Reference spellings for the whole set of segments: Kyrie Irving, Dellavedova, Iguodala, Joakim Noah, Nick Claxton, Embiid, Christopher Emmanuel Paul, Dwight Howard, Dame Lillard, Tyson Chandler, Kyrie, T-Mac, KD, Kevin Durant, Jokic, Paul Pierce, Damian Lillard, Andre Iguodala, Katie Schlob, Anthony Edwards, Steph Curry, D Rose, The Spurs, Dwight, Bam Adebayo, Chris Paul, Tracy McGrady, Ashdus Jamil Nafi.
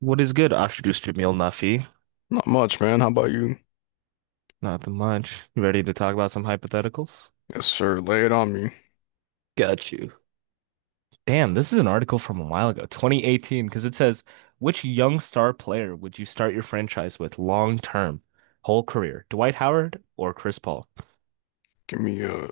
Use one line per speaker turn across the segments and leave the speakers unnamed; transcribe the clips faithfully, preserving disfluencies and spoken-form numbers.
What is good, Ashdus Jamil Nafi?
Not much, man. How about you?
Nothing much. You ready to talk about some hypotheticals?
Yes, sir. Lay it on me.
Got you. Damn, this is an article from a while ago, twenty eighteen, because it says, which young star player would you start your franchise with long term, whole career? Dwight Howard or Chris Paul?
Give me a.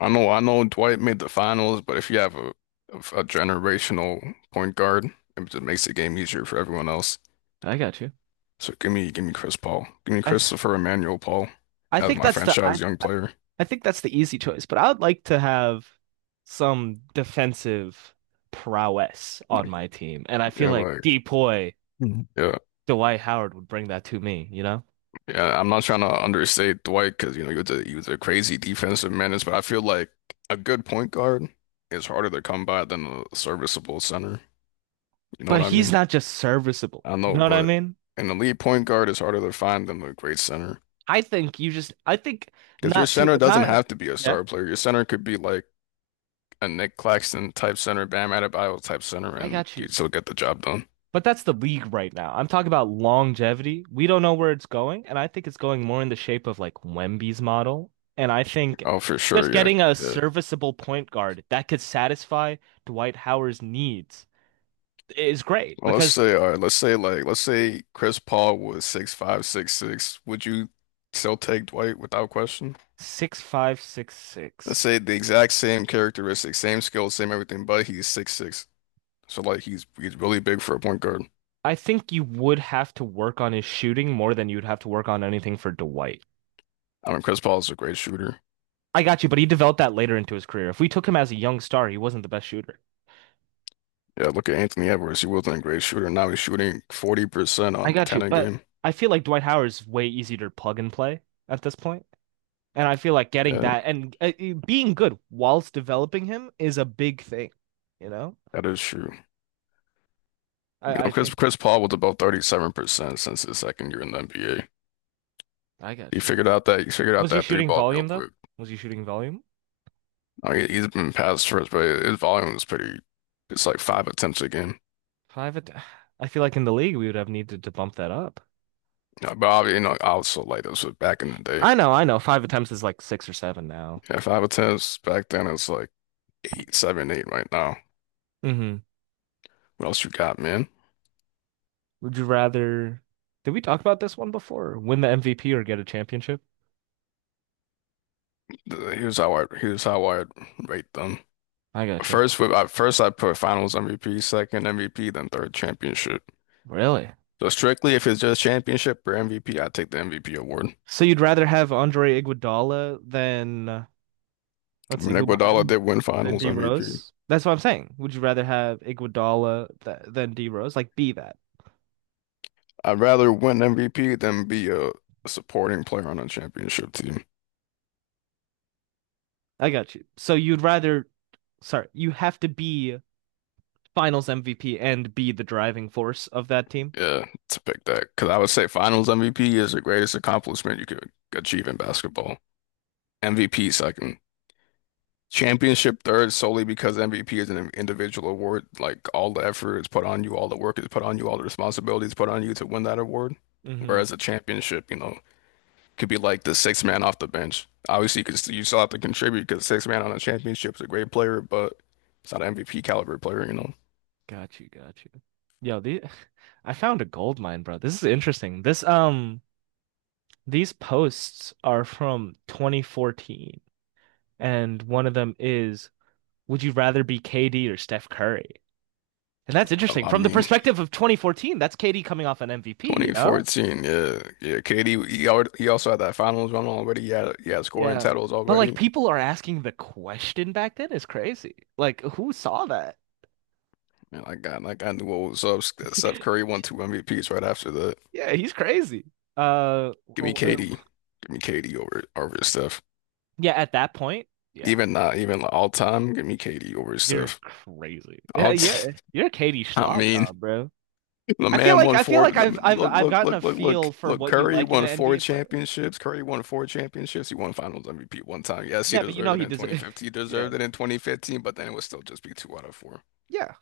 I know, I know Dwight made the finals, but if you have a a, generational point guard, it just makes the game easier for everyone else.
I got you.
So give me, give me Chris Paul. Give me
I th
Christopher Emmanuel Paul
I
as
think
my
that's the I
franchise young player.
I think that's the easy choice, but I would like to have some defensive prowess on my team, and I feel
Yeah,
like
like,
Depoy
mhm, yeah,
Dwight Howard would bring that to me, you know?
yeah. I'm not trying to understate Dwight because you know he was a he was a crazy defensive menace, but I feel like a good point guard is harder to come by than a serviceable center. You know
But
what I mean?
he's not just serviceable.
I
You
know,
know what I
but
mean?
an elite point guard is harder to find than a great center.
I think you just, I think
Because your
not to,
center doesn't
not,
have to be a
yeah,
star player. Your center could be like a Nick Claxton type center, Bam Adebayo type center,
I
and
got you.
you'd still get the job done.
But that's the league right now. I'm talking about longevity. We don't know where it's going, and I think it's going more in the shape of like Wemby's model. And I think
Oh, for
just
sure, yeah.
getting a
Yeah.
serviceable point guard that could satisfy Dwight Howard's needs is great
Well, let's
because
say, all right, let's say like let's say Chris Paul was six five, six six. Would you still take Dwight without question?
six five six
Let's
six.
say the exact same characteristics, same skills, same everything, but he's six six. So like he's he's really big for a point guard.
I think you would have to work on his shooting more than you'd have to work on anything for Dwight.
I mean, Chris Paul is a great shooter.
I got you, but he developed that later into his career. If we took him as a young star, he wasn't the best shooter.
Yeah, look at Anthony Edwards. He wasn't a great shooter. Now he's shooting forty percent
I
on
got you,
ten a
but
game.
I feel like Dwight Howard's way easier to plug and play at this point. And I feel like getting
Yeah,
that and uh, uh, being good whilst developing him is a big thing, you know?
that is true. You
I,
know,
I
Chris
think
Chris Paul was about thirty-seven percent since his second year in the N B A.
I
He
got you.
figured out that he figured out
Was he
that three
shooting
ball real
volume though?
quick.
Was he shooting volume?
I mean, he's been past first, but his volume is pretty. It's like five attempts a game.
Five att- I feel like in the league we would have needed to bump that up.
Yeah, but obviously, you know, I also like this was back in the day.
I know, I know. Five attempts is like six or seven now.
Yeah, five attempts back then. It's like eight, seven, eight right now.
Hmm.
What else you got, man?
Would you rather? Did we talk about this one before? Win the M V P or get a championship?
Here's how I here's how I rate them.
I got you.
First, with I first I put Finals M V P, second M V P, then third championship.
Really?
So strictly, if it's just championship or M V P, I take the M V P award.
So you'd rather have Andre Iguodala than uh,
I
let's see,
mean,
who
Iguodala
won?
did win
Than
Finals
D
M V P.
Rose? That's what I'm saying. Would you rather have Iguodala th than D Rose? Like, be that.
I'd rather win M V P than be a supporting player on a championship team.
I got you. So you'd rather, sorry, you have to be Finals M V P and be the driving force of that team.
Yeah, to pick that because I would say Finals M V P is the greatest accomplishment you could achieve in basketball. M V P second. Championship third solely because M V P is an individual award. Like all the effort is put on you, all the work is put on you, all the responsibilities put on you to win that award.
Hmm.
Whereas a championship, you know, could be like the sixth man off the bench. Obviously, you could st- you still have to contribute because sixth man on a championship is a great player, but it's not an M V P caliber player, you know.
Got you, got you. Yo, the I found a gold mine, bro. This is interesting. This um These posts are from twenty fourteen, and one of them is, would you rather be K D or Steph Curry? And that's
Well,
interesting.
I
From the
mean,
perspective of twenty fourteen, that's K D coming off an M V P, you know?
twenty fourteen, yeah, yeah. K D, he already, he also had that finals run already. He had, he had scoring
Yeah.
titles
But, like,
already.
people are asking the question back then is crazy. Like, who saw that?
And I got, like, I knew what was up. Steph Curry won two M V Ps right after that.
Yeah, he's crazy. Uh
Give me
oh, oh.
K D. Give me K D over over his stuff.
Yeah, at that point, yeah.
Even not even like all time. Give me K D over his
You're
stuff.
crazy. Yeah,
All t
you're you're Katie
I
Schlob,
mean,
now, bro.
the
I feel
man
like
won
I feel
four.
like
The,
I've I've
look,
I've
look,
gotten a
look, look,
feel
look,
for
look.
what you
Curry
like in
won
an
four
N B A player.
championships. Curry won four championships. He won Finals M V P one time. Yes, he
Yeah, but you know
deserved it
he
in
does it.
twenty fifteen. He
Yeah.
deserved it in twenty fifteen, but then it would still just be two out of four.
Yeah.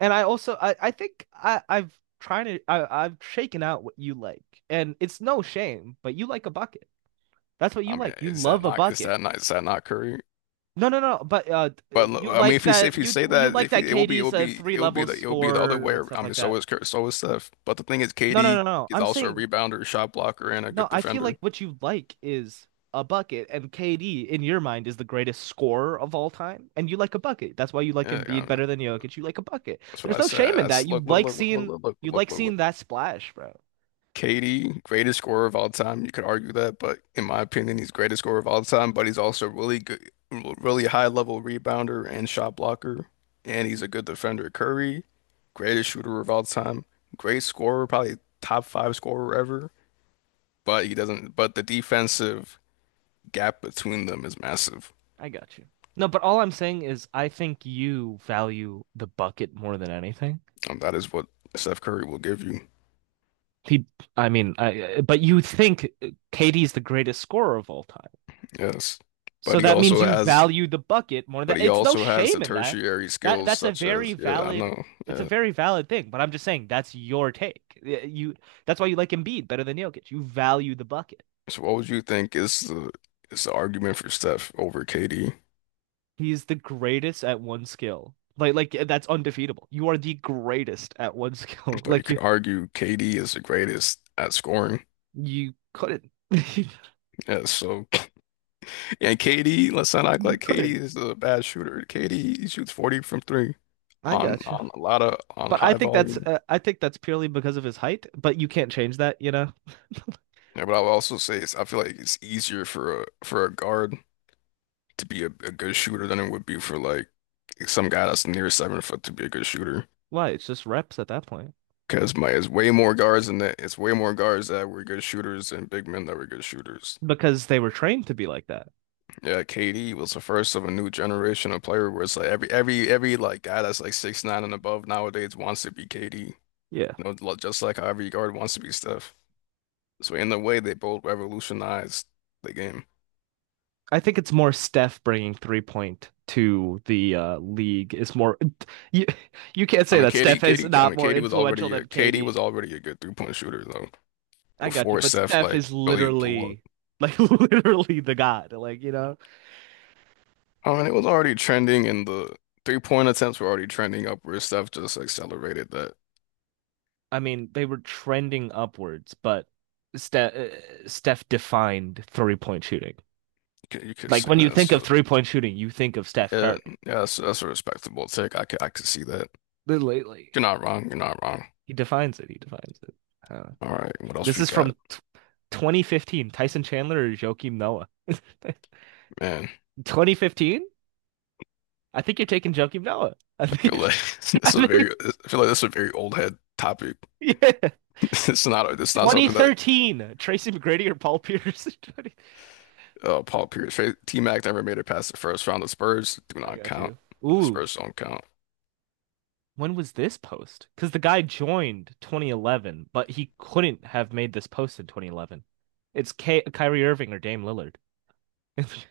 And I also, I, I think I, I've trying to I, I've shaken out what you like. And it's no shame, but you like a bucket. That's what
I
you
mean,
like. You
is that
love a
not is
bucket.
that not is that not Curry?
No, no, no. But uh, uh,
But l-
you
I mean,
like
if you say if
that
you
you
say
you
that,
like
if
that
you, it will be it
K D's
will
a
be
three
it will be
level
the it will be the other
score
way.
and stuff
I mean,
like
so
that.
is Kurt, so is Steph. But the thing is,
No, no,
K D
no, no.
is
I'm
also a
saying,
rebounder, shot blocker, and a
no,
good
I feel
defender.
like what you like is a bucket, and K D in your mind is the greatest scorer of all time, and you like a bucket. That's why you like
Yeah, I
Embiid
mean,
better than Jokic. You like a bucket.
that's what
There's
I
no
said.
shame
I
in that.
s
You
look, look,
like
look, look, look,
seeing
look, look,
you
look,
like
look. look.
seeing that splash, bro.
K D, greatest scorer of all time. You could argue that, but in my opinion, he's greatest scorer of all time. But he's also really good, really high level rebounder and shot blocker, and he's a good defender. Curry, greatest shooter of all time, great scorer, probably top five scorer ever. But he doesn't. But the defensive gap between them is massive,
I got you. No, but all I'm saying is I think you value the bucket more than anything.
and that is what Steph Curry will give you.
He, I mean, I, but you think K D's the greatest scorer of all time.
Yes,
So
but he
that means
also
you
has,
value the bucket more than,
but he
it's no
also has the
shame in that.
tertiary
That
skills
that's a
such
very
as, yeah, I
valid
know.
It's a
Yeah.
very valid thing, but I'm just saying that's your take. You That's why you like Embiid better than Jokic. You value the bucket.
So what would you think is the is the argument for Steph over K D?
He's the greatest at one skill. Like like that's undefeatable. You are the greatest at one skill.
But you
Like you
could argue K D is the greatest at scoring.
you couldn't.
Yeah, so and K D, let's not act
You
like
couldn't.
K D is a bad shooter. K D he shoots forty from three
I
on
got you.
on a lot of on
But I
high
think that's
volume.
uh, I think that's purely because of his height, but you can't change that, you know.
Yeah, but I would also say it's, I feel like it's easier for a for a guard to be a, a good shooter than it would be for like some guy that's near seven foot to be a good shooter.
Why? It's just reps at that point.
Because my it's way more guards than that. It's way more guards that were good shooters and big men that were good shooters.
Because they were trained to be like that.
Yeah, K D was the first of a new generation of player where it's like every every every like guy that's like six nine and above nowadays wants to be K D.
Yeah.
You know, lo- just like how every guard wants to be Steph. So in a way, they both revolutionized the game.
I think it's more Steph bringing three point to the uh, league is more. You you can't
I
say
mean,
that
Katie,
Steph is
Katie, I
not
mean,
more
Katie was
influential
already a
than
Katie was
K D.
already a good three point shooter though
I got you,
before
but
Steph
Steph
like
is
really blew up.
literally like literally the god. Like, you know,
I mean, it was already trending, and the three point attempts were already trending upwards. Steph just accelerated that.
I mean, they were trending upwards, but Steph uh, Steph defined three point shooting.
You could, you could
Like,
say
when you
that.
think of
So
three point shooting, you think of Steph
yeah,
Curry.
yeah, that's, that's a respectable take. I could, I could see that.
Lately,
You're not wrong. You're not wrong.
he defines it. He defines it. Uh,
All right, what else
This
we
is
got,
from t twenty fifteen. Tyson Chandler or Joakim Noah?
man?
twenty fifteen? I think you're taking Joakim Noah. I
I feel
think,
like this
I
is a very,
think,
I feel like this is a very old head topic.
yeah.
It's not, it's not something that.
twenty thirteen. Tracy McGrady or Paul Pierce? twenty
Uh, Paul Pierce. Fa- T-Mac never made it past the first round. The Spurs do
I
not
got
count.
you.
The
Ooh,
Spurs don't count.
when was this post? Because the guy joined twenty eleven, but he couldn't have made this post in twenty eleven. It's K Kyrie Irving or Dame Lillard.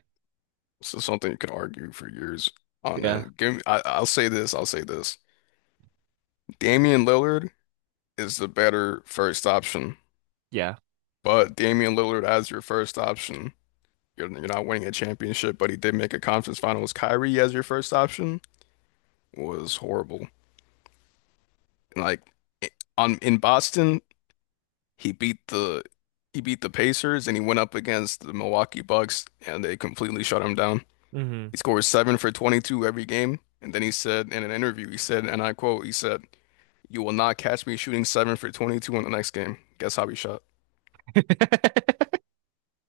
This is something you could argue for years on
Yeah,
end. Give me, I, I'll say this. I'll say this. Damian Lillard is the better first option,
yeah.
but Damian Lillard as your first option, you're, you're not winning a championship. But he did make a conference finals. Kyrie as your first option was horrible. And like on in Boston, he beat the he beat the Pacers and he went up against the Milwaukee Bucks and they completely shut him down.
Hmm.
He scores seven for twenty-two every game. And then he said in an interview, he said, and I quote, he said, "You will not catch me shooting seven for twenty-two in the next game." Guess how he shot?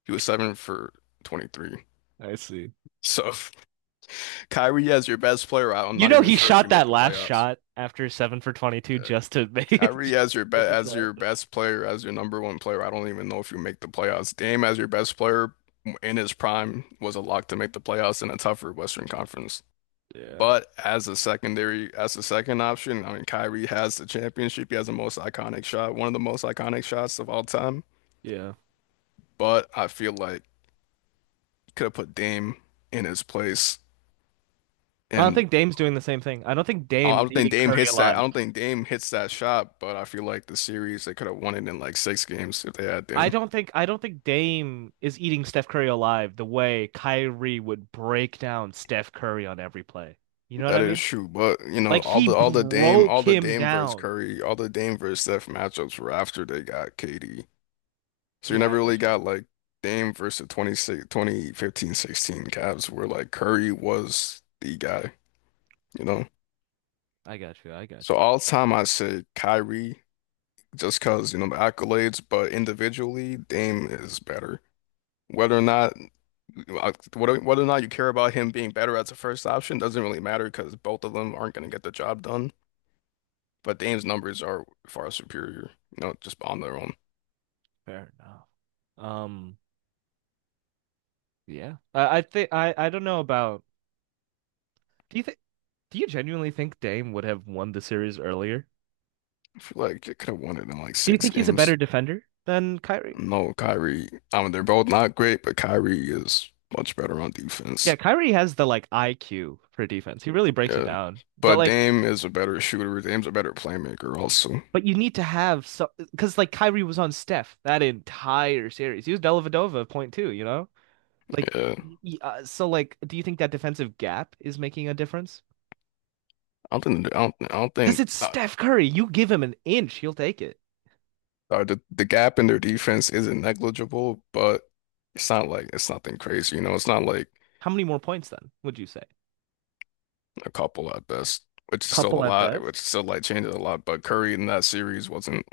He was seven for twenty-three.
I see.
So Kyrie as your best player out, I'm
You
not
know
even
he
sure if you
shot
make
that
the
last
playoffs.
shot after seven for twenty-two
Yeah.
just to make it.
Kyrie as your be as your best player, as your number one player. I don't even know if you make the playoffs. Dame as your best player in his prime was a lock to make the playoffs in a tougher Western Conference.
Yeah,
But as a secondary, as a second option, I mean, Kyrie has the championship. He has the most iconic shot, one of the most iconic shots of all time.
yeah.
But I feel like you could have put Dame in his place.
I don't
And I
think Dame's doing the same thing. I don't think
I
Dame is
don't think
eating
Dame
Curry
hits that.
alive.
I don't think Dame hits that shot. But I feel like the series they could have won it in like six games if they had
I
Dame.
don't think I don't think Dame is eating Steph Curry alive the way Kyrie would break down Steph Curry on every play. You know what
That
I
is
mean?
true, but you know
Like,
all
he
the all the Dame
broke
all the
him
Dame versus
down.
Curry, all the Dame versus Steph matchups were after they got K D. So you
Yeah,
never
I
really
got you.
got like Dame versus twenty six twenty fifteen sixteen Cavs where like Curry was the guy, you know.
I got you. I
So
got you.
all time I say Kyrie just 'cause you know the accolades, but individually Dame is better. Whether or not uh, whether whether or not you care about him being better as a first option doesn't really matter because both of them aren't going to get the job done. But Dame's numbers are far superior, you know, just on their own.
Fair enough. Um, yeah. I, I think I I don't know about. Do you think? Do you genuinely think Dame would have won the series earlier?
I feel like they could have won it in like
Do you
six
think he's a
games.
better defender than Kyrie?
No, Kyrie. I mean, they're both not great, but Kyrie is much better on
Yeah,
defense.
Kyrie has the like I Q for defense. He really breaks it
Yeah.
down. But,
But
like,
Dame is a better shooter. Dame's a better playmaker also.
but you need to have, so because like Kyrie was on Steph that entire series. He was Dellavedova point two. You know, like,
Yeah.
uh, so, like, do you think that defensive gap is making a difference?
I don't think, I don't, I don't
Because
think
it's
uh,
Steph Curry. You give him an inch, he'll take it.
uh, the, the gap in their defense isn't negligible, but it's not like it's nothing crazy, you know. It's not like
How many more points then would you say?
a couple at best, which is still a
Couple at
lot, which
best.
still like changes a lot. But Curry in that series wasn't,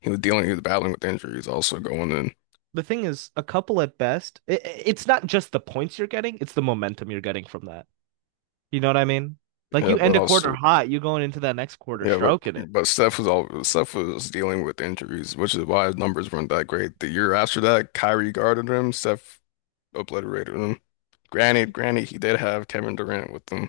he was dealing, he was battling with injuries also going in.
The thing is, a couple at best. It, it's not just the points you're getting; it's the momentum you're getting from that. You know what I mean? Like,
Yeah,
you end
but
a quarter
also,
hot, you're going into that next quarter
yeah, but
stroking it.
but Steph was all Steph was dealing with injuries, which is why his numbers weren't that great. The year after that, Kyrie guarded him, Steph obliterated him. Granted, granted, he did have Kevin Durant with him,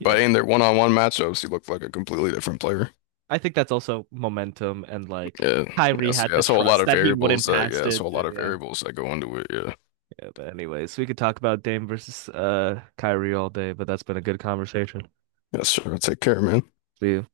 but in their one-on-one matchups, he looked like a completely different player.
I think that's also momentum and, like,
Yeah, yeah,
Kyrie
so,
had
yeah,
to
so a lot
trust
of
that he
variables
wouldn't
that,
pass
yeah,
it.
so a lot of
Yeah.
variables that go into it. Yeah,
Yeah, but anyways, we could talk about Dame versus uh Kyrie all day, but that's been a good conversation.
yeah, sure. Take care, man.
See you.